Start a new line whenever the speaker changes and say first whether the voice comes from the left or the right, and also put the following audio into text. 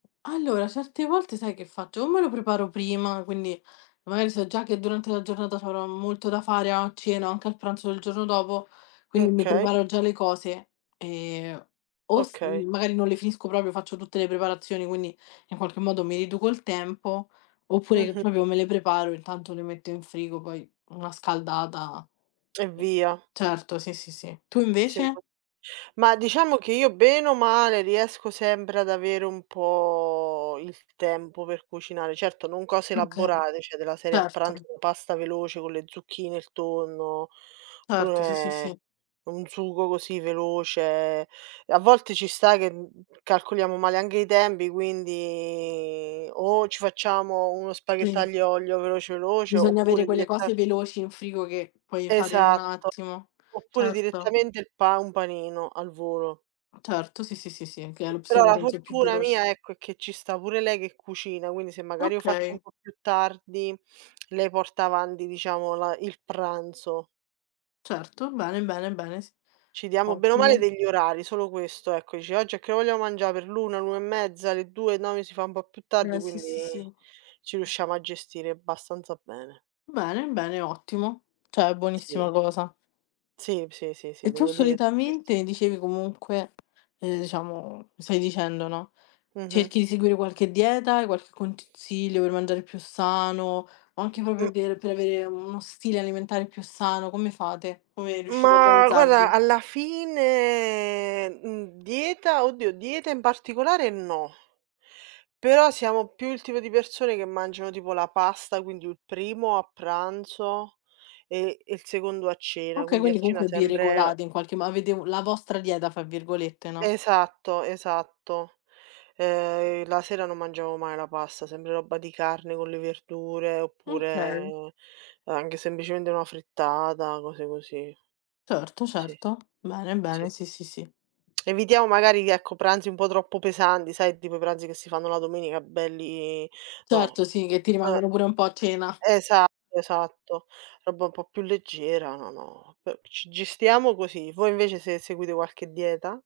left: Allora certe volte sai che faccio? O me lo preparo prima, quindi magari so già che durante la giornata c'avrò molto da fare a cena, anche al pranzo del giorno dopo, quindi mi
right: Okay.
left: preparo già le cose; ehm, o s
right: Okay.
left: magari non le finisco proprio, faccio tutte le preparazioni, quindi in qualche modo mi riduco il tempo, oppure
right: Mh-mh.
left: proprio me le preparo, intanto le metto in frigo, poi una scaldata
right: E
left: mh.
right: via.
left: Certo, sì sì, sì. Tu
right: Sì.
left: invece?
right: Ma diciamo che io bene o male riesco sempre ad avere un po' il tempo per cucinare, certo non cose
left: Okay,
right: elaborate, cioè della serie a pranzo,
left: certo.
right: pasta veloce con le zucchine, il tonno,
left: Certo, sì, sì,
right: pure
left: sì.
right: un sugo così veloce. A volte ci sta che, mhmm, calcoliamo male anche i tempi, quindi o ci facciamo uno
left: Pri
right: spaghetto aglio, olio, veloce veloce,
left: Bisogna avere
right: oppure
left: quelle
right: diretta
left: cose veloci in frigo, che puoi fare in un
right: Esatto,
left: attimo.
right: oppure
left: Certo.
right: direttamente il pa un panino, al volo.
left: Certo, sì, sì, sì, sì, che è
right: Eh, però
left: l'opzione
right: la
left: penso più
right: fortuna
left: veloce.
right: mia ecco, è che ci sta pure lei che cucina, quindi se magari lo faccio un
left: Okay.
right: po' più tardi lei porta avanti diciamo la il pranzo.
left: Certo, bene, bene, bene, sì.
right: Ci diamo bene o male
left: Ottimo.
right: degli orari, solo questo ecco. Dice: "Oggi a che ora vogliamo mangià per l'1, l'1 e mezza, le 2? No, si fa un po' più tardi",
left: Eh, sì, sì,
right: quindi
left: sì.
right: ci riusciamo a gestire abbastanza bene.
left: Bene, bene, ottimo, cioè
right: Sì.
left: buonissima cosa.
right: Sì, sì, sì, sì,
left: E tu
right: devo dire su ques
left: solitamente dicevi comunque ehm, diciamo, mi stai dicendo, no,
right: Mh-mh.
left: cerchi di seguire qualche dieta, hai qualche consiglio per mangiare più sano o anche proprio
right: Mh.
left: per per avere uno stile alimentare più sano? Come fate? Come riuscite a
right: Ma guarda
left: organizzarvi?
right: alla fine mhmm, dieta, oddio dieta in particolare, no però siamo più il tipo di persone che mangiano tipo la pasta, quindi u primo a pranzo, e il secondo a cena,
left: Okay,
right: quindi a
left: quindi
right: cena
left: comunque, vi
right: sempre
left: regolate in qualche mo avete la vostra "dieta" fra virgolette, no?
right: Esatto, esatto. Ehm, la sera non mangiamo mai la pasta, sempre roba di carne con le verdure
left: Okay.
right: oppure anche semplicemente una frittata, cose così.
left: Certo,
right: Sì.
left: certo. Bene,
right: Sì,
left: bene,
right: sì.
left: sì, sì, sì.
right: Evitiamo magari che ecco pranzi un po' troppo pesanti, sai tipo i pranzi che si fanno la domenica belli no.
left: Certo sì, che ti
right: Eh.
left: rimangono pure un po' a cena.
right: Esatto, esatto, roba un po' più leggera, no; po ci gestiamo così. Voi invece se seguite qualche dieta?